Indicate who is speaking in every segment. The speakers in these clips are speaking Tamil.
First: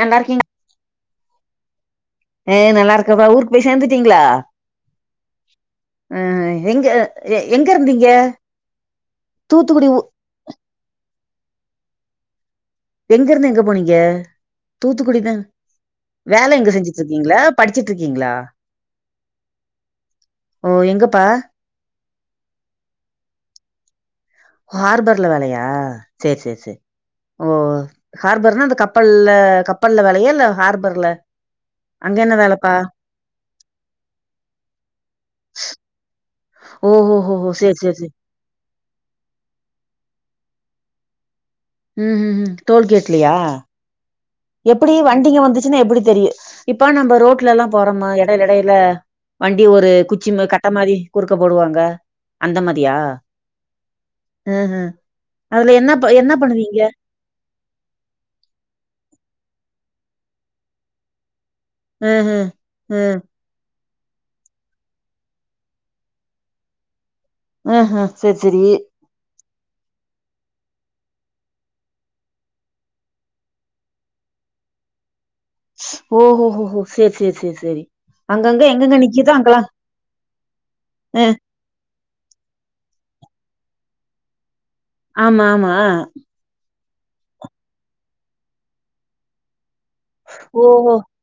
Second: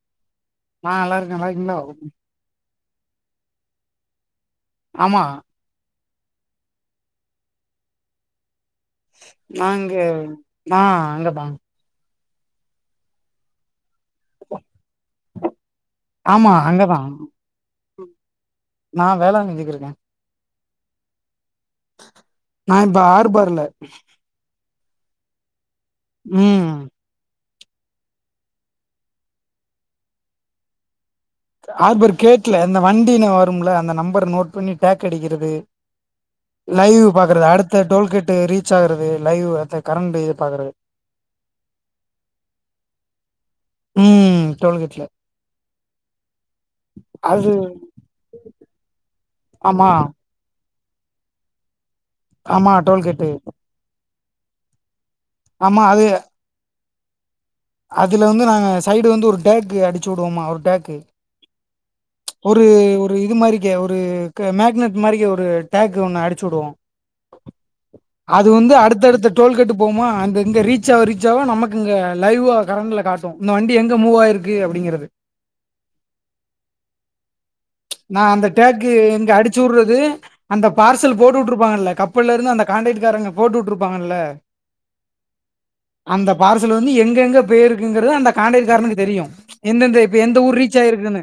Speaker 1: நல்லா இருக்
Speaker 2: ஆ நல்லா இருக்கே நல்லா இருங்கீங்களோ
Speaker 1: ஆ நல்லா இருக்கே பா ஊருக்கு போய் சேந்துட்டீங்களா
Speaker 2: ஆமா
Speaker 1: ஆ எங்க எங்க இருந்தீங்க தூத்துக்குடி
Speaker 2: நாங்க
Speaker 1: ஊ
Speaker 2: ஆ அங்கதா
Speaker 1: எங்க இருந்து எங்க போனீங்க தூத்துக்குடி தா
Speaker 2: ஆமா
Speaker 1: வேல எங்க
Speaker 2: அங்கதா
Speaker 1: செஞ்சுட்டு இருக்கீங்களா படிச்சுட்டு இருக்கீங்களா
Speaker 2: நா வேளாங்கண்ணிக்கு இருக்கே
Speaker 1: ஓ எங்கப்பா
Speaker 2: நா இப்ப ஆர்பர்ல
Speaker 1: ஆர்பர்ல வேலையா சேர் சேர்
Speaker 2: ம்
Speaker 1: சேரி ஓ ஹார்பர்லனா அந்த கப்பல்ல கப்பல்ல வேலையா இல்ல ஹார்பர்ல
Speaker 2: ஆர்பர்
Speaker 1: அங்க என்ன
Speaker 2: கேட்ல
Speaker 1: வேலப்பா
Speaker 2: இந்த வண்டிக வரும்ல அந்த நம்பர நோட் பண்ணி டேக் அடிக்கிறது லைவ்
Speaker 1: ஓஹோ
Speaker 2: பாக்கறது
Speaker 1: ஓஹோ சேரி
Speaker 2: அடுத்த
Speaker 1: சேரி
Speaker 2: டுவெல்
Speaker 1: சேரி
Speaker 2: கேட்டு ரீச் ஆகுறது லைவ் அதா கரண்ட்டு பாக்கறது
Speaker 1: ம் ம் ம் டோல் கேட்லயா
Speaker 2: ம்
Speaker 1: எப்டி
Speaker 2: டோல்கேட்ல
Speaker 1: வண்டிங்க வந்துச்சுன்னா எப்டி தெரியு இப்ப நம்ம
Speaker 2: அது
Speaker 1: ரோட்ல எல்லா போறோமா எடையில எடையில வண்டி
Speaker 2: ஆமா
Speaker 1: ஒரு குச்சி கட்ட மாரி குறுக்க போடுவாங்க அந்த
Speaker 2: ஆமா
Speaker 1: மாரியா
Speaker 2: டோல்கேட்டு
Speaker 1: ம் ம் அதுல
Speaker 2: ஆமா
Speaker 1: என்ன
Speaker 2: அது
Speaker 1: என்ன பண்ணுவீங்க
Speaker 2: அதுல வந்து நாங்க சைடு வந்து ஒரு டேக்கு அடிச்சு விடுவோம்மா ஒரு டேக்கு
Speaker 1: ம்ஹ்ம்.
Speaker 2: ஒரு ஒரு
Speaker 1: ம்.
Speaker 2: இது மாரி ஒரு கே மேக்னெட் மாரி ஒரு டேக் ஒன்னு அடிச்சு வுடுவோ
Speaker 1: ம்ஹ்ம். சரி,
Speaker 2: அது
Speaker 1: சரி.
Speaker 2: வந்து அடுத்தடுத்த டோல் கெட்டு போவும்போ அந்த இங்கே ரீச்ச ஆவ ரீச்சாவ நமக்கு இங்கே லைவா கரெண்ட்டுல காட்டு இந்த வண்டி எங்க மூவ்வாயிருக்கு அப்டிங்கறது
Speaker 1: ஓஹோ ஹோ சேர் சேர் சேரி
Speaker 2: நா அந்த டேக்கு இங்க அடிச்சு வுடுறது அந்த பார்சல்
Speaker 1: அ.
Speaker 2: போட்டு விட்டுருப் ப்பாங்கல்ல கப்பலருந்து அந்த கண்டக்ட்காரங்க போட்டு வுட்டுருப்பாங்கல்ல
Speaker 1: ஆமா ஆமா
Speaker 2: பார்சல் வந்து எங்க எங்க போயிருக்குங்கிறது அந்த காண்டெக்ட காரனுக்கு தெரியு எந்தெந்த இப்ப எந்த ஊர் ரீச்
Speaker 1: ஓஹோ!
Speaker 2: ஆயிருக்குன்னு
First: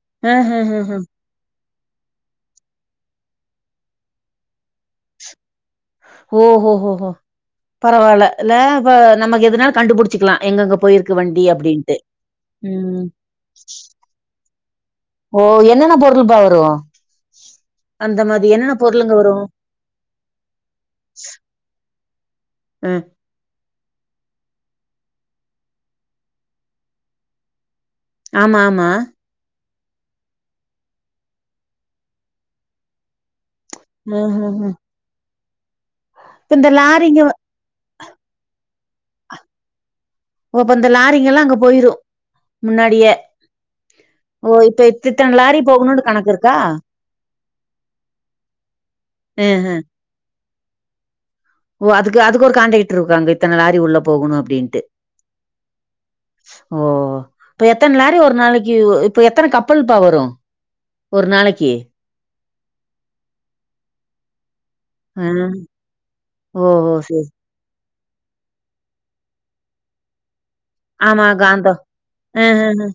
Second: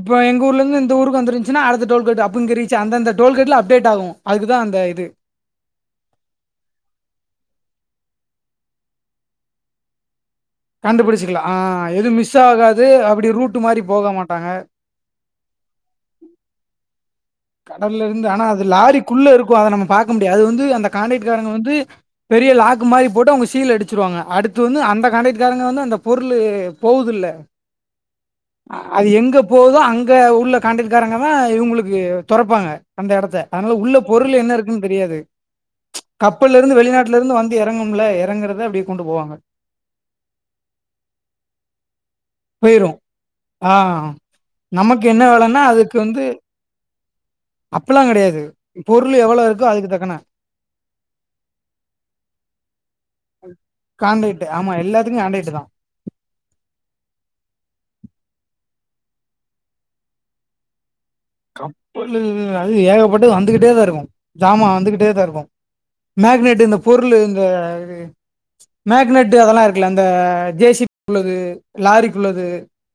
Speaker 2: இப்ப எங்க ஊர்லந்து இந்த
Speaker 1: அஹஹஹ.
Speaker 2: ஊருக்கு வந்துருஞ் சினா அடுத்தடோல்கெட் அப்ப இங்க ரீச் அந்தந்த டோலகெட்ல அப்டேட் ஆகு அதுக்குதா அந்த இது
Speaker 1: ஓஹோ ஓஹோ பரவால்ல இல்ல இப்ப நமக்கு எதனால கண்டுபுடிச் சிக்லா எங்கங்க போயிருக்கு வண்டி
Speaker 2: கண்டுபிடிச்சிக்கலாம் ஆ
Speaker 1: அப்டின்ட்டு
Speaker 2: எதுவும் மிஸ் ஆகாது
Speaker 1: ம்
Speaker 2: அப்படி ரூட் மாதிரி போக மாட்டாங்க
Speaker 1: ஓ என்னென்ன பொருள் பா வரு
Speaker 2: கடல்ல இருந்து ஆனா அது
Speaker 1: பொருளுங்க
Speaker 2: லாரிக்குள்ள
Speaker 1: வரும்?
Speaker 2: இருக்கு அத நம்ம பாக்க முடியாது அது வந்து அந்த கான்டெக்ட்காரங்க வந்து பெரிய லாக்
Speaker 1: ம்.
Speaker 2: மாரி போட்டு அவங்க சீல் அடுச் சிருவாங்க அடுத்து வந்து அந்த கண்டெக்ட்காரங்க வந்து அந்த பொருள் போவுது இல்ல
Speaker 1: ஆமா, ஆமா.
Speaker 2: அது எங்க போவுதோ அங்க உள்ள காண்டெக்ட்க்காரங்கதா இவுங்குளுக்கு தொறப்பாங்க அந்த எடத்த அதனால உள்ள பொருள் என்ன
Speaker 1: ம்ஹ்ஹ்ம்.
Speaker 2: இருக்குன்னு தெரியாது
Speaker 1: இப்ப
Speaker 2: கப்பல்ல
Speaker 1: இந்த
Speaker 2: இருந்து வெளிநாட்டுல
Speaker 1: லாரிங்க வ
Speaker 2: இருந்து வந்து இறங்கும்ல இறங்கறத அப்டியே கொண்டு போவாங்க
Speaker 1: ஓ அப்ப இந்த லாரிங்க எல்லா அங்க போயிரு
Speaker 2: போயிரும்
Speaker 1: முன்னாடியே
Speaker 2: ஆ
Speaker 1: ஓ இப்ப
Speaker 2: நமக்கு என்ன
Speaker 1: இத்தன லாரி
Speaker 2: வேலைன்னா
Speaker 1: போகணுன்னு கணக்கு இருக்கா
Speaker 2: அப்பல்லா கெடையாது பொருள் எவ்வளோ
Speaker 1: ஆஹ
Speaker 2: இருக்கோ அதுக்கு தக்கன
Speaker 1: ஓ அதுக்கு அதுக்கு ஒரு கண்ட்ரெக்டர் இருக்காங்க இத்தன லாரி உள்ள போகணு
Speaker 2: கான்ட்ராக்ட் ஆமா
Speaker 1: அப்டின்ட்டு
Speaker 2: எல்லாத்துக்கும் கான்ட்ராக்ட் தான்
Speaker 1: ஓ இப்ப எத்தன லாரி ஒரு நாளைக்கு இப்ப எத்தன கப்பல் பா வரு ஓரு நாளைக்கி
Speaker 2: [unintelligible] அது ஏகப்பட்டலு வந்துகிட்டேதா இருக்கு ஜாம வந்துகிட் டேதா
Speaker 1: ஆ
Speaker 2: இருக்கு மேக்னேட்டு இந்த
Speaker 1: ஓஹோ
Speaker 2: பொருளு
Speaker 1: சரி
Speaker 2: இந்த இது மேக்னட்டு அதெல்லா இருக்குல அந்த ஜே சி பிக்
Speaker 1: ஆமா
Speaker 2: உள்ளது
Speaker 1: காந்தம்
Speaker 2: லாரிக்குள்ளது
Speaker 1: ஆஹஹ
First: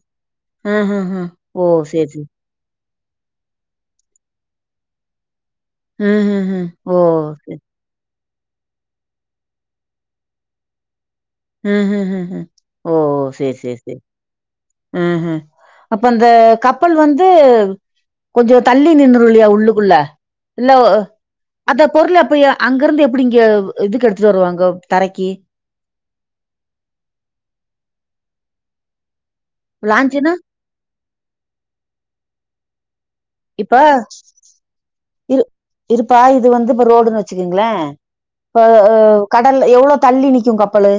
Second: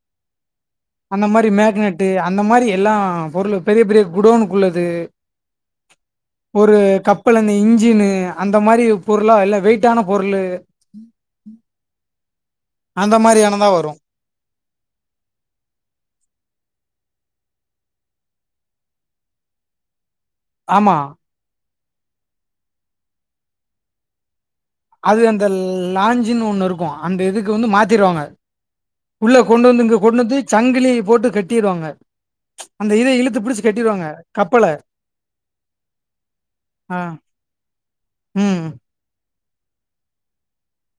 Speaker 1: ஆஹஹ
Speaker 2: அந்த மாரி
Speaker 1: ஓ
Speaker 2: மேக்னெட்டு
Speaker 1: சரி சரி
Speaker 2: அந்த மாரி எல்லா பொருளு பெரிய பெரிய குடோனுக்குள்ளது
Speaker 1: ம்ஹ்ஹ்
Speaker 2: ஒரு
Speaker 1: ஓ
Speaker 2: கப்பலந்த
Speaker 1: சரி
Speaker 2: இன்ஜினு அந்த மாரிப் பொருளா எல்லா வெயிடிட்டான பொருளு
Speaker 1: ம் ம் ம் ம் ஓ
Speaker 2: அந்த
Speaker 1: சேர்
Speaker 2: மாரியானதா
Speaker 1: சேர்
Speaker 2: வரு
Speaker 1: சேர் ம் ஹும் அப்ப அந்த கப்பல் வந்து கொஞ்சோ தள்ளி நின்னுறு இல்லையா உள்ளுக்குள்ள இல்ல
Speaker 2: ஆமா
Speaker 1: அந்த பொருளு அப்ப அங்கிருந்து எப்புடி இங்க இதுக்கெடுத்துட்டு வருவாங்கோ
Speaker 2: அது அந்த லான்ஞ்ஞின்னு ஒன்னு இருக்கு அந்த இதுக்கு வந்து மாத்திருவாங்க உள்ள கொண்டு வந்து இங்க கொண்டு
Speaker 1: லாஞ்சுன்னா
Speaker 2: வந்து சங்கிலி போட்டு கட்டிருவாங்க அந்த இத இழுத் து புடிச்சி
Speaker 1: இப்ப
Speaker 2: கட்டிருவாங்க கப்பல
Speaker 1: இரு இருப்பா இது வந்து இப்ப
Speaker 2: ஆ
Speaker 1: ரோடுன்னு வச்சுக்கங்களே
Speaker 2: ம்
Speaker 1: இப்ப கடல் எவ்ளோ தள்ளி நிக்கு கப்பலு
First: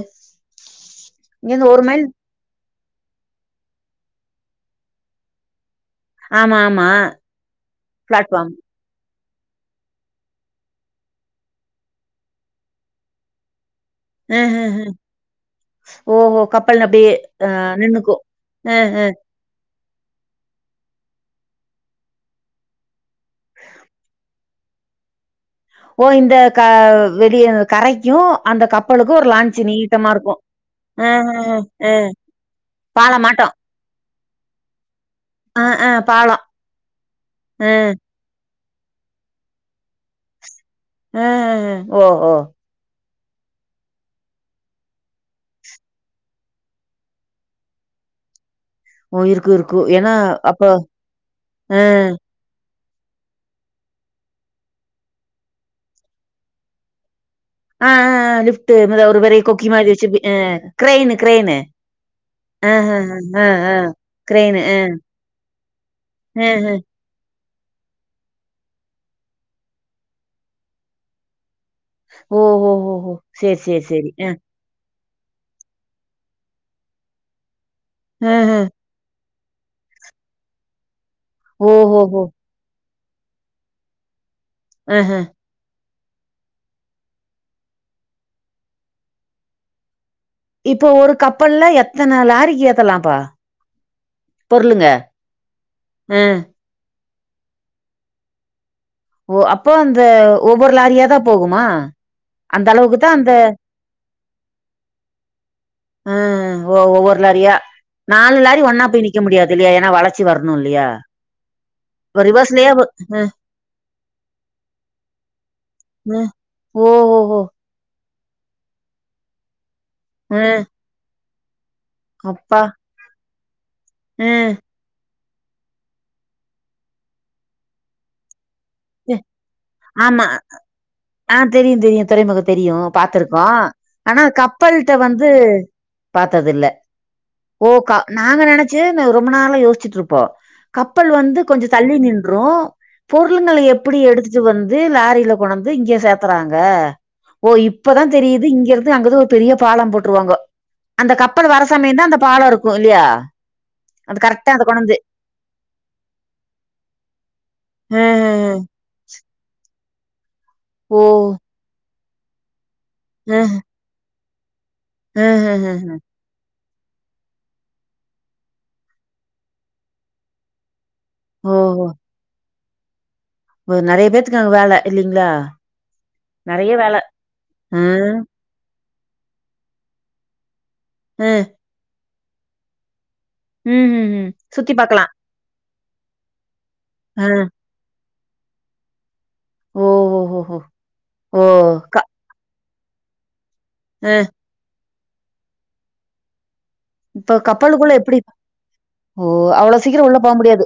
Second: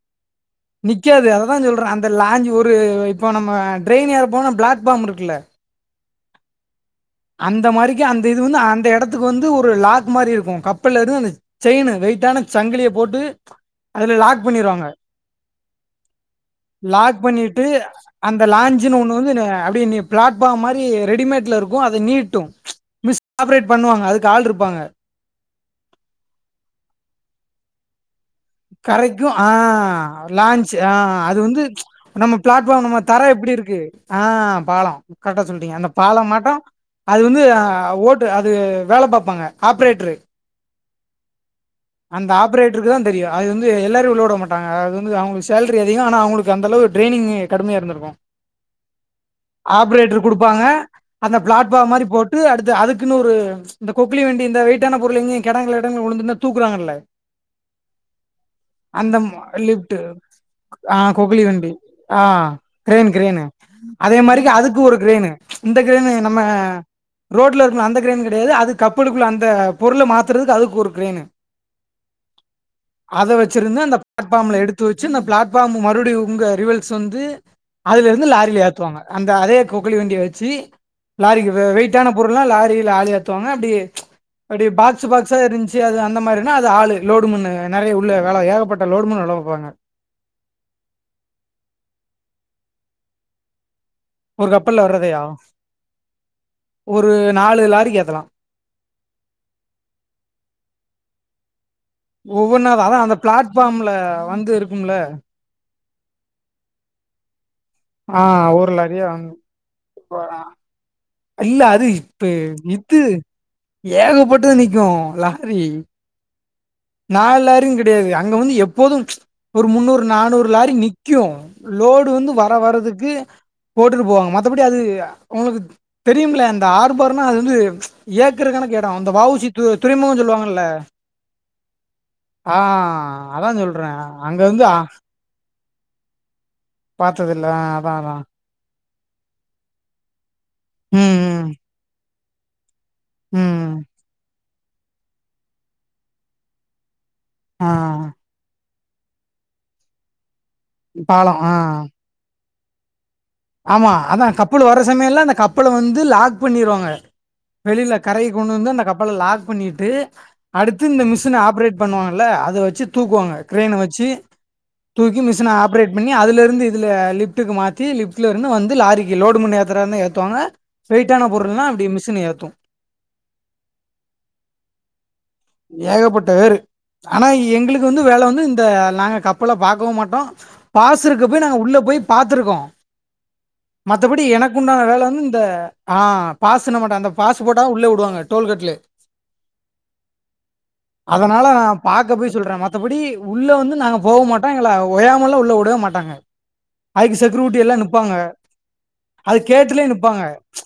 Speaker 2: நிக்காது அததா
Speaker 1: இங்கருந்து ஒரு
Speaker 2: சொல்றே
Speaker 1: மைல்
Speaker 2: அந்த லாஞ்சு ஒரு இப்போ நம்ம டிரெயின் ஏற போனா பிளாட் பாம் இருக்குல்ல
Speaker 1: ஆமா ஆமா
Speaker 2: அந்த மாரிக்கு அந்த இது
Speaker 1: பிளாட்ஃபார்ம்
Speaker 2: வந்து அந்த எடத் துக்கு வந்து ஒரு லாக் மாரி இருக்கு கப்பலருந்து அந்த செயினு வெயிட்டான சங்கிலிய போட்டு அதுல
Speaker 1: அ
Speaker 2: லாக்
Speaker 1: அ அ
Speaker 2: பண்ணிருவாங்க
Speaker 1: ஓஹோ கப்பல் அப்டியே
Speaker 2: லாக்
Speaker 1: அ
Speaker 2: பண்ணிட்டு
Speaker 1: நின்னுக்கு
Speaker 2: அந்த
Speaker 1: அ
Speaker 2: லாஞ்சுன்னு
Speaker 1: அ
Speaker 2: ஒன்னு வந்து ன அப்டியே நி பிளாட்ஃபார்ம் மாரி ரெடிமேட்ல இருக்கு அது நீட்டு மிஸ் ஆப்ரேட் பண்ணுவாங்க அதுக்கு ஆள் இருப்பாங்க
Speaker 1: ஓ இந்த க வெளிய கரைக்கு அந்த கப்பலுக்கு
Speaker 2: கரைக்கு
Speaker 1: ஒரு
Speaker 2: ஆ
Speaker 1: லான்ச் நீட்டமா இருக்கு
Speaker 2: லான்ச் ஆ
Speaker 1: அ
Speaker 2: அது வந்து
Speaker 1: அ அ
Speaker 2: நம்ம பிளாட் இப்ப நம்ம தர
Speaker 1: பாலம் மாட்டோ
Speaker 2: எப்டி இருக்கு ஆ பாலம் கரெக்டா
Speaker 1: அ
Speaker 2: சொல்டிங்க
Speaker 1: அ
Speaker 2: அந்த பாலம் மாட்டம் அது வந்து அ ஓட் டு அது வேல பாப்பாங்க ஆப்ரேட்டரு
Speaker 1: அ அ அ
Speaker 2: அந்த ஆப்ரேட் ட்டருக்கு தா தெரியு அது வந்து எல்லாரையு உள்ள விடமாட்டாங்க அது வந்து அவுங்களுக்கு சேலரி அதிகோ ஆனா அவுங்களுக்கு அந்தளவு டிரெய்னிங் கடுமையா இருந்துருக்கு
Speaker 1: ஓ! இருக்கும், இருக்கும். ஏன்னா
Speaker 2: ஆப்ரேட்டர்
Speaker 1: அப்ப
Speaker 2: குடுப்பாங்க அந்த
Speaker 1: அ,
Speaker 2: பிளாட்பார்ம் மாரி போட் டு அடுத்து அதுக்குன்னு ஒரு இந்த கொக்குளி‌ வண்டி இந்த வெயிட்டான பொருள் எங்கயு கெடங்குல கிடங்குல உழுந்துருந்தா தூக்குறாங்கல
Speaker 1: ஆ ஆ ஆ லிஃப்ட்டு மொத ஒரு பெரிய கொக்கி மாரி
Speaker 2: லிப்ட்
Speaker 1: வச்சு பின்ன
Speaker 2: ஆ
Speaker 1: கிரேயினு
Speaker 2: கொக்குலி
Speaker 1: கிரேயினு
Speaker 2: வண்டி ஆ கிரேன் கிரேனு அதே மாரிக்கி
Speaker 1: அ,
Speaker 2: அதுக்கு ஒரு கிரேனு இந்த கிரேன் நம்ம
Speaker 1: அஹ.
Speaker 2: ரோட்ல இருக்கும்ல அந்த கிரேயின் கெடையாது அது கப்பலுக்குள்ள அந்த பொருள்ள மாத்துறதுக்கு அதுக்கு ஒரு கிரேயினு
Speaker 1: ஒ ஹோ ஹோ
Speaker 2: அத வச்சிருந்து அந்த பிளாட்ஃ பாம்ல எடுத்து த்து வச்சு இந்த பிளாட்ஃபார்ம் மறுபடியு உங்க ரிவில்ஸ் வந்து அதுல இருந்து
Speaker 1: அஹ.
Speaker 2: லாரில ஏத்துவாங்க அந்த அதே கொக்களி வண்டிய வச்சு லாரிக்கு ப வெயிட்டான
Speaker 1: ஓஹோஹோ!
Speaker 2: பொருள்லா லாரி லாரிய த்துவாங்க அப்டி அப்டி பாக்ஸ்
Speaker 1: அஹ.
Speaker 2: பாக்ஸா இருந்ச்சு அத அ அந்த மாதிரினா அது ஆளு லோடு மேன்னு நெறைய உள்ள வேலை ஏகப்பட்ட லோடு மேன்னு வேலப்பாப்பாங்க
Speaker 1: இப்ப ஒரு கப்பல்ல எத்தன லாரிக்கு ஏத்தலாம்ப்பா
Speaker 2: ஒரு கப்பல்ல
Speaker 1: பொருளுங்க
Speaker 2: வர்றதையா
Speaker 1: ஆ
Speaker 2: ஒரு நாலு லாரிக்கு ஏத்தலா
Speaker 1: ஓ அப்போ அந்த ஒவ்வொரு லாரியாதா போகுமா
Speaker 2: ஒவ்வொன்னா தா அதா அந்த பிளாட்ஃபாம்ல வந்து இருக்கும்ல
Speaker 1: ஆ ஓ ஒவ்வொரு லாரியா
Speaker 2: ஆ
Speaker 1: நாலு லாரி
Speaker 2: ஒரு
Speaker 1: ஒன்னா போய்
Speaker 2: லாரிய
Speaker 1: நிக்க முடியாது இல்லையா ஏனா வளச்சி வரணு இல்லையா
Speaker 2: இல்ல அது இப்ப
Speaker 1: ரிவர்ஸ்லயே வ
Speaker 2: இது
Speaker 1: அ.
Speaker 2: ஏகப்பட்டது நிக்கு லாரி
Speaker 1: ம் ஓ
Speaker 2: நா எல்லாரு கெடையாது அங்க வந்து எப்போது ஒரு முன்னூறு
Speaker 1: அ
Speaker 2: நானூறு லாரி நிக்கு லோடு வந்து வர
Speaker 1: அப்பா!
Speaker 2: வரறதுக்கு போட்டுட்டு போவாங்க
Speaker 1: ம்.
Speaker 2: மத்தபடி அது உங்களுக்கு தெரியும்ல இந்த ஆர்பர்னா அது வந்து ஏக்கரு கணக்கு தா அந்த வஉசி துறைமுகம்
Speaker 1: ஆமா.
Speaker 2: சொல்லுவாங்கல்ல
Speaker 1: ஆ தெரியு தெரியு துறைமுகம்
Speaker 2: ஆ
Speaker 1: தெரியு பாத்திருக்கோ
Speaker 2: அதா சொல்றே
Speaker 1: ஆனா
Speaker 2: அங்க வந்து ஆ
Speaker 1: கப்பல்ட்ட வந் து பாத்தது இல்ல
Speaker 2: பாத்ததில்ல ஆ
Speaker 1: ஓ
Speaker 2: அதா
Speaker 1: கா
Speaker 2: அதா
Speaker 1: நாங்க நெனைச் சு ரொம்ப நாளா யோசுச்சிட்டு இருப்போ கப்பல் வந்து
Speaker 2: ம் ம்
Speaker 1: கொஞ்ச தள்ளி நின்று பொருளுங்கல
Speaker 2: ம்
Speaker 1: எப்டி எடுத்துட்டு வந்து லாரில கொண்டந்து இங்க சேத்துறாங்க ஓ
Speaker 2: ஆ
Speaker 1: இப்பதா தெரியுது இங்க இருந்து அங்கது ஒரு பெரிய பாலம் போட்டுருவாங்க அந்த
Speaker 2: பாலோ ஆ
Speaker 1: கப்பல் வர சமயம் தா அந்த பாலம் இருக்கு இல்லையா
Speaker 2: ஆமா
Speaker 1: அது
Speaker 2: அதா
Speaker 1: கரெக்ட்டா அத
Speaker 2: கப்பல் வர்ற
Speaker 1: கொண்டாந்து.
Speaker 2: சமயலா அந்த கப்பல வந்து லாக் பண்ணிருவாங்க வெளில கரைக்கு கொண்டு
Speaker 1: ம்.
Speaker 2: வந்தா அந்த கப்பல லாக் பண்ணிட்டு அடுத்து
Speaker 1: ஓ!
Speaker 2: இந்த மிஷின ஆப்ரேட் பண்ணுவாங்கல்ல அத வச்சு தூக்குவாங்க
Speaker 1: ம்.
Speaker 2: கிரேன்ன‌ வச்சு தூக்கி மிஷின் ஆப்ரேட்
Speaker 1: ம்ஹ்ஹ்ம்.
Speaker 2: பண்ணி அதுல இருந்து இதுல லிஃப்ட்டுக்கு மாத்தி லிஃப்ட்ல இருந்து வந்து லாரிக்கு லோடு மண்ணு‌ ஏத்தறதனா ஏத்துவாங்க வெயிட்டான பொருள்னா அப்டி மிஷின் ஏத்து
Speaker 1: ஒரு நெறைய பேத்துக்கு அங்க வேல இல்லைங்ளா
Speaker 2: ஏகப்பட்ட வேரு ஆனா
Speaker 1: ஆ
Speaker 2: எங்களுக்கு வந்து வேல வந்து இந்த நாங்க கப் பல பாக்கவு மாட்டோ பாசு இருக்க
Speaker 1: அ
Speaker 2: போய் நாங்க உள்ள போய் பாத்துருக்கோ மத்தபடி
Speaker 1: ம்ஹ்ஹ்ம்.
Speaker 2: எனக்கு
Speaker 1: சுத்தி
Speaker 2: உண்டான
Speaker 1: பாக்கலா.
Speaker 2: வேல வந்து இந்த ஆ பாஸ் நம்மட்ட அந்த
Speaker 1: ஆ
Speaker 2: பாஸ் போட்டா உள்ளே உடுவாங்க டோல் கேட்லே
Speaker 1: ஓ ஹொ ஹோ
Speaker 2: அதனால நா பாக்க போய் சொல்றே மத்தபடி உள்ள வந்து நாங்க
Speaker 1: அ
Speaker 2: போக மாட்டோ எங்கள ஓயாமெல்லா உள்ள உடவே மாட்டாங்க அதுக்கு
Speaker 1: இப்ப
Speaker 2: செக்ரூட்டி எல்லா
Speaker 1: கப்பலுக்குள்ள
Speaker 2: நிப்பாங்க
Speaker 1: எப்டி ஓ
Speaker 2: அது
Speaker 1: அவ்ளோ
Speaker 2: கேட்டுலே
Speaker 1: சீக்கிரம் உள்ள
Speaker 2: நிப்பாங்க
Speaker 1: போ முடியாது.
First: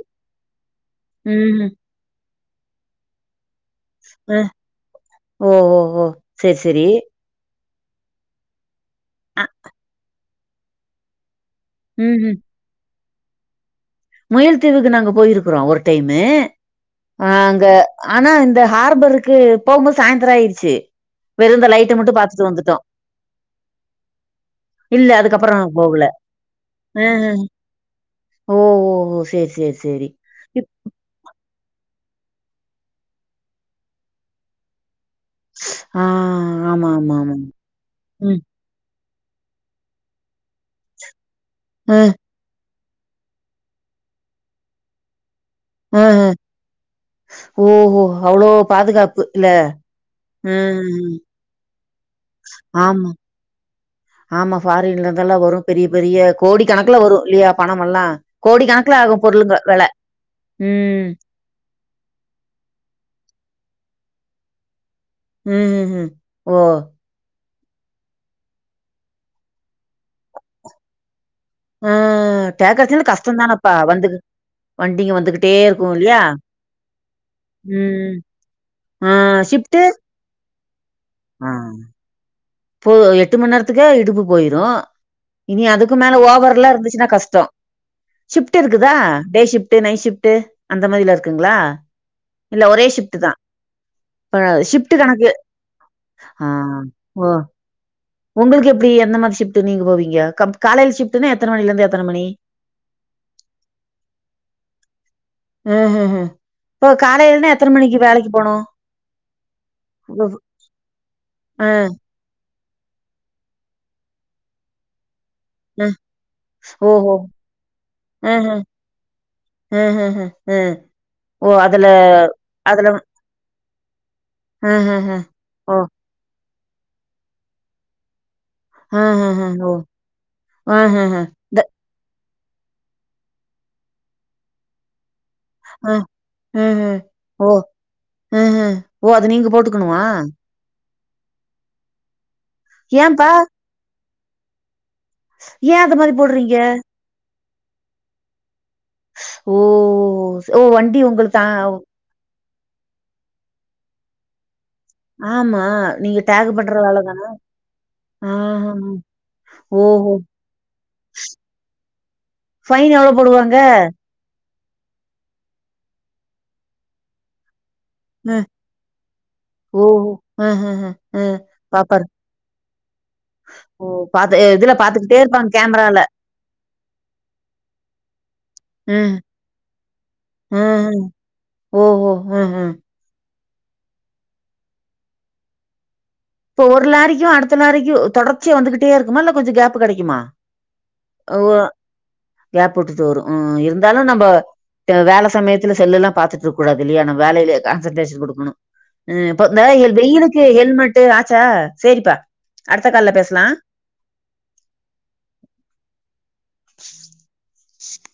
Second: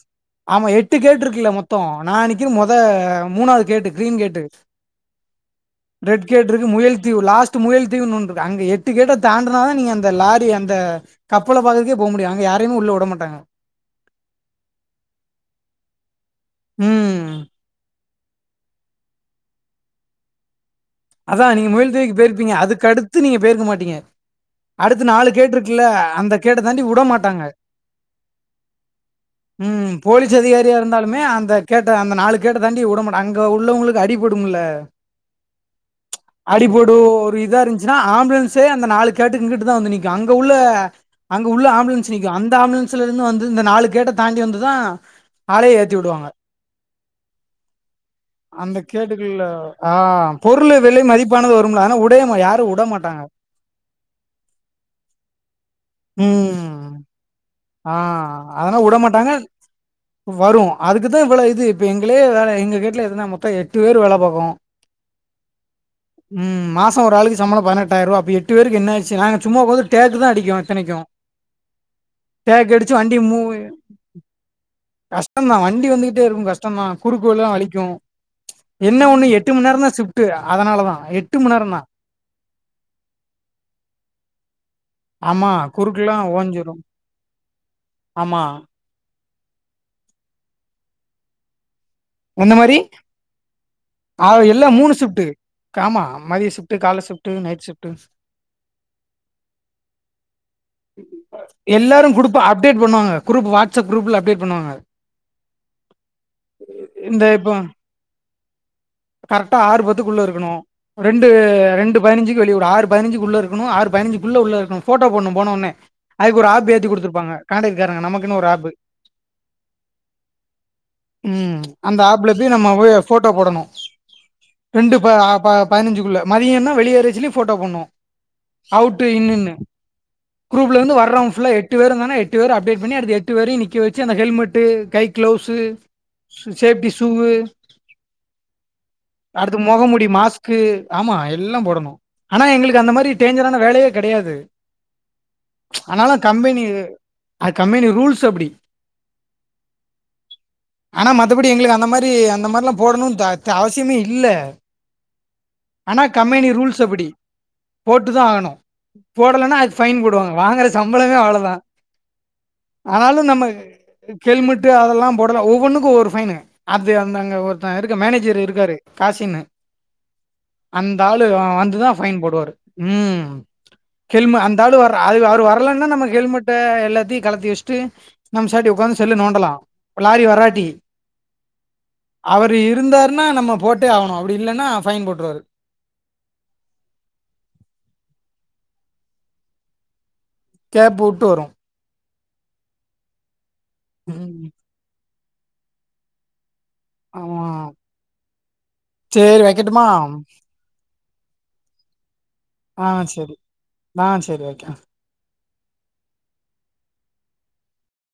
Speaker 2: ஆமா எட்டு கேட்ருக்குல்ல
Speaker 1: ம்ஹ்ம்.
Speaker 2: மொத்த நா நிக்கது மொத மூணாவது கேட்டு கிரீன்
Speaker 1: அ
Speaker 2: கேட்டு
Speaker 1: ஓ ஓ ஓ!
Speaker 2: ரெட் கேட்
Speaker 1: சரி
Speaker 2: இருக்கு
Speaker 1: சரி.
Speaker 2: முயல் தீவு லாஸ்ட் முயல் தீவுன் ஒன் இருக்கு அங்க எட்டு கேட்ட
Speaker 1: அ
Speaker 2: தாண்டுனாதா நீங்க அந்த லாரி அந்த கப்பல பாக்கறதுக்கே போ முடியு
Speaker 1: ம்ஹ்ம்.
Speaker 2: அங்க யாரையுமே உள்ள உட மாட்டாங்க
Speaker 1: முயல் தீவுக்கு நாங்க போயிருக்குறோ ஒரு டைமு
Speaker 2: ம்.
Speaker 1: ஆ அங்க ஆனா இந்த ஹார்பருக்கு போகும்போது சாந்தர ஆயிருச்சு
Speaker 2: அதா
Speaker 1: வெறும் இந்த
Speaker 2: நீங்க முயல்
Speaker 1: லைட்ட
Speaker 2: தீவுக்கு
Speaker 1: மட்டும் பாத்துட்டு
Speaker 2: பேயிருப்பிங்க
Speaker 1: வந்துட்டோம்.
Speaker 2: அதுக்கடுத்து நீங்க பேயிருக்க மாட்டிங்க அடுத்து
Speaker 1: இல்ல
Speaker 2: நாலு கேட்
Speaker 1: அதுக்கப்புறம்
Speaker 2: இருக்குல்ல
Speaker 1: போகல.
Speaker 2: அந்த கேட்ட தாண்டி உட
Speaker 1: அஹ
Speaker 2: மாட்டாங்க
Speaker 1: ஓ ஓ ஓ! சரி சரி
Speaker 2: ம்
Speaker 1: சரி.
Speaker 2: போலீஸ்
Speaker 1: இப்
Speaker 2: அதிகாரியா இருந்தா லுமே அந்த கேட்ட அந்த நாலு கேட்ட தாண்டி உட மாட்ட அங்க உள்ளவங்களுக்கு அடி படுமல்ல
Speaker 1: ஆ ஆமா
Speaker 2: அடிபடு
Speaker 1: ஆமா
Speaker 2: ஒரு
Speaker 1: ஆமா.
Speaker 2: இதா இருந்துச்சுனா
Speaker 1: ம்.
Speaker 2: ஆம்புலன்ஸ் சே அந்த நாலு கேட்டு இங்கிட்டுதா வந்து நிக்கு அங்க உள்ள அங்க உள்ள
Speaker 1: அ
Speaker 2: ஆம்புலன்ஸ் நிக் அந்த ஆம்புலன்ஸ்ல இருந்து வந்து இந்த நாலு கேட்ட தாண்டி வந்துதா ஆளயே ஏத்தி
Speaker 1: ஆஹ
Speaker 2: உடுவாங்க
Speaker 1: ஓஹோ! அவ்ளோ
Speaker 2: அந்த
Speaker 1: பாதுகாப்பு
Speaker 2: கேட்டுகுள்ள
Speaker 1: இல்ல.
Speaker 2: ஆ பொருளு விலை
Speaker 1: ம்.
Speaker 2: மதிப்பானது வரும்ல ஆனா ஒரு
Speaker 1: ஆமா ஆமா ஃபாரின்ல இருந்தெல்லா வரு பெரிய பெரிய கோடி
Speaker 2: ம்.
Speaker 1: கணக்குல வரு இல்லயா
Speaker 2: ஆ அதனா உடமாட்டாங்க
Speaker 1: வெல.
Speaker 2: வரு
Speaker 1: ம்.
Speaker 2: அதுக்குதா இவ்ளோ இது இப்ப எங்களே வேல எங்க கேட்ல எத்ன மொத்த எட்டு பேரு வேல பாக்கோ
Speaker 1: ம்ஹ்ம். ஓ!
Speaker 2: ம் மாச ஒரு ஆளுக்கு சம்பள பதனெட்டாயர்வா அப்ப எட்டு பேருக்கு என்ன ஆயிருச்சுனா நாங்க சும்மா உக்காந்து டேக்கு தா அடிக்கோ இத்தனைக்கு
Speaker 1: ஆ டேக் அடிச்சாலு
Speaker 2: மூ
Speaker 1: கஷ்டந்தானப்பா வந்து வண்டிக
Speaker 2: கஷ்டம்
Speaker 1: வந்துகிட்டே
Speaker 2: தான். வண்டி
Speaker 1: இருக்கு இல்லையா
Speaker 2: வந்துகிட்டே இருக்கும் கஷ்டம் தான். குறுக்கு வழிலாம் வலிக்கும்.
Speaker 1: ம்
Speaker 2: என்ன
Speaker 1: ஆ
Speaker 2: ஒண்ணு எட்டு மண்
Speaker 1: ஷிஃப்ட்டு?
Speaker 2: நேரந்தா ஸிஃப்ட்டு அதனாலதா எட்டு மண் நேரந்தா
Speaker 1: பொ எட்டு மண் நேரத்துக்கே இடுப்பு போயிரு
Speaker 2: ஆமா.
Speaker 1: இனி அதுக்கு மேல
Speaker 2: குறுக்கெல்லாம்
Speaker 1: ஓவர்லா
Speaker 2: ஓஞ்சிரும்.
Speaker 1: இருந்துச்சுன்னா கஷ்ட
Speaker 2: ஆமா.
Speaker 1: ஷிஃப்ட் இரு க்குதா டே ஷிஃப்ட் நைட் ஷிஃப்ட் அந்த மாரிலா இருக்குங்ளா இல்ல ஒரே ஷிப்ட்டுதா
Speaker 2: ஆ‌ இல்ல மூணு ஷிஃப்ட்டு ஆமா
Speaker 1: ஆ
Speaker 2: மதிய ஷிஃப்ட்டு காலே
Speaker 1: ஓ
Speaker 2: ஷிஃப்ட்டு நைட் ஷிஃப்ட்டு
Speaker 1: உங்களுக்கு எப்டி எந்த மாரி ஷிஃப்ட்டு நீங்க போவிங்க கப் காலைல ஷிஃப்ட்னா எத்தன மணிலருந்து எத்தன மணி
Speaker 2: குடுப்போ அப்டேட் பண்ணுவாங்க குரூப் வாட்ஸ்அப் குரூப்ல அப்டேட் பண்ணுவாங்க
Speaker 1: ஓ காலையிலனா எத்தன மணிக்கு வேலைக்கு போனு
Speaker 2: கரெட்டா ஆறு பத்துக்கு உள்ள இருக்கணு ரெண்டு
Speaker 1: ஆ
Speaker 2: ரெண்டு பதனஞ்சுக்கு வெளிய ஒரு ஆறு பதினஞ்சுக்கு உள்ள இருக்கனு ஆறு பதினஞ்சுகுள்ள உள்ள இருக்கனு ஃபோட்டோ போட்ணு போன உனே
Speaker 1: அ.
Speaker 2: அதுக்கு ஒரு ஆப்பு ஏத்தி
Speaker 1: ஓஹோ
Speaker 2: குடுத்துருப்பாங்க காண்டக்ட் காரங்க நமக்குன்னு ஒரு ஆப்பு
Speaker 1: ம் ஹு ஹு ம் ஒ அதுல அதுல
Speaker 2: ஃபோட்டோ போடணு ரெண்டு ப
Speaker 1: ஆஹஹ
Speaker 2: அ ப
Speaker 1: ஓ
Speaker 2: பதுனஞ்சுக்குள்ள மதியன்னா வெளியேரச்சுல்லி ஃபோட்டோ போட்ணு அவுட்டு
Speaker 1: ஆஹஹ
Speaker 2: இன்னுன்னு
Speaker 1: ஓ
Speaker 2: குரூப்ல வந்து
Speaker 1: ஆஹஹ
Speaker 2: வர்றவுங் ஃபுல்லா
Speaker 1: இந்த
Speaker 2: எட் ட்டு பேரு வந்தாங்னா எட்டு பேரு அப்டேட் பண்ணி அடுத்து எட்டு பேரயு நிக்க வெச்சி அந்த ஹெல்மெட்டு கை க்ளவ்ஸு சேப்டி சூவு
Speaker 1: ம் ஹு ஓ அது நீங்க போட்டுக்குணுமா
Speaker 2: கு ஆமா எல்லா போடணு அனா எங்களுக்கு அந்த மாரி
Speaker 1: ஏன்ப்பா
Speaker 2: டேஞ்சரான வேலயே கடையாது
Speaker 1: ஏன் அது மாரி
Speaker 2: அனாலு
Speaker 1: போடுறீங்க
Speaker 2: கம்பெனி அ கம்பேனி ரூல்ஸ் அப்புடி
Speaker 1: ஓ ஓ ஒ வண்டி உங்களுக்குதா
Speaker 2: டி அந்த மார்லா போடணு த த அவசியமே இல்ல
Speaker 1: ஆமா நீங்க டேகு பண்ற வேல தான
Speaker 2: போட்டுதா ஆகணு
Speaker 1: ஆஹஹ.
Speaker 2: போடலன்னா அதுக்கு ஃபைன்
Speaker 1: ஓஹோ!
Speaker 2: போடுவாங்க வாங்குற சம்பளமே அவ்ளதா
Speaker 1: ஃபைன் எவ்ளோ போடுவாங்க
Speaker 2: கெல்மட்டு அதல்லா போடல ஒவ்வொன்னுக்கு ஒவ்வொரு ஃபைனு அது அந்த அங்க ஒருத்த இருக்க மேனே து
Speaker 1: அ.
Speaker 2: இருக்காரு காசின்னு
Speaker 1: ஓஹோ! அஹஹ.
Speaker 2: அந்த ஆளு அ வந்துதா
Speaker 1: பாப்பாரு.
Speaker 2: ஃபைன் போடுவாரு ம்
Speaker 1: ஓ! பாத்து
Speaker 2: ஹெல்ம
Speaker 1: இதுல
Speaker 2: அந்தாலு வர்ர அது
Speaker 1: பாத்துக்கிட்டே
Speaker 2: அவரு
Speaker 1: இருப்பாங்க
Speaker 2: வர்லன்னா
Speaker 1: கேமரால.
Speaker 2: நம்ம ஹெல்மட்ட எல்லாத்யு கலத்தி வஷ்ட்டு நம் சாட்டி உக்காந்து
Speaker 1: ம்.
Speaker 2: செல்லு நோண்டலா இப்ப லாரி வராட்டி
Speaker 1: ம்ஹ்ம். ஓஹோ அ அ
Speaker 2: ன்னா நம்ம போட்டே ஆவுனு அப்புடி இல்லனா ஃபைன் போட்ருவாரு
Speaker 1: இப்போ ஒரு லாரிக்கு அடுத்த லாரிக்கு தொடர்ச்சியா வந்துகுட்டே இருக்குமா இல்ல கொஞ்ச கேப்பு கடைக்குமா
Speaker 2: கேப் வுட்டு
Speaker 1: அ
Speaker 2: வரும்
Speaker 1: ஒ கேப்பு உட்டுட்டு வரு ம் ம் இர் ந்தாலு நம்ப
Speaker 2: ம்
Speaker 1: வேல சமயத்துல செல்லுல்லா பாத்துட்டுருக் கூடாது இல்லியா நம்
Speaker 2: ஆமா
Speaker 1: வேலைலே கான்சன்ட்ரேஷன் குடுக்குணு
Speaker 2: சேரி
Speaker 1: இப்ப இந்த
Speaker 2: வைக்கட்டுமா
Speaker 1: ஏல் வெயிலுக்கு ஹெல்மட் ஆச்ச சேரிப்பா
Speaker 2: ஆ
Speaker 1: அடுத்த கால்ல
Speaker 2: சேரி
Speaker 1: பேஸ்லா
Speaker 2: ஆ சேரி ஓகே அ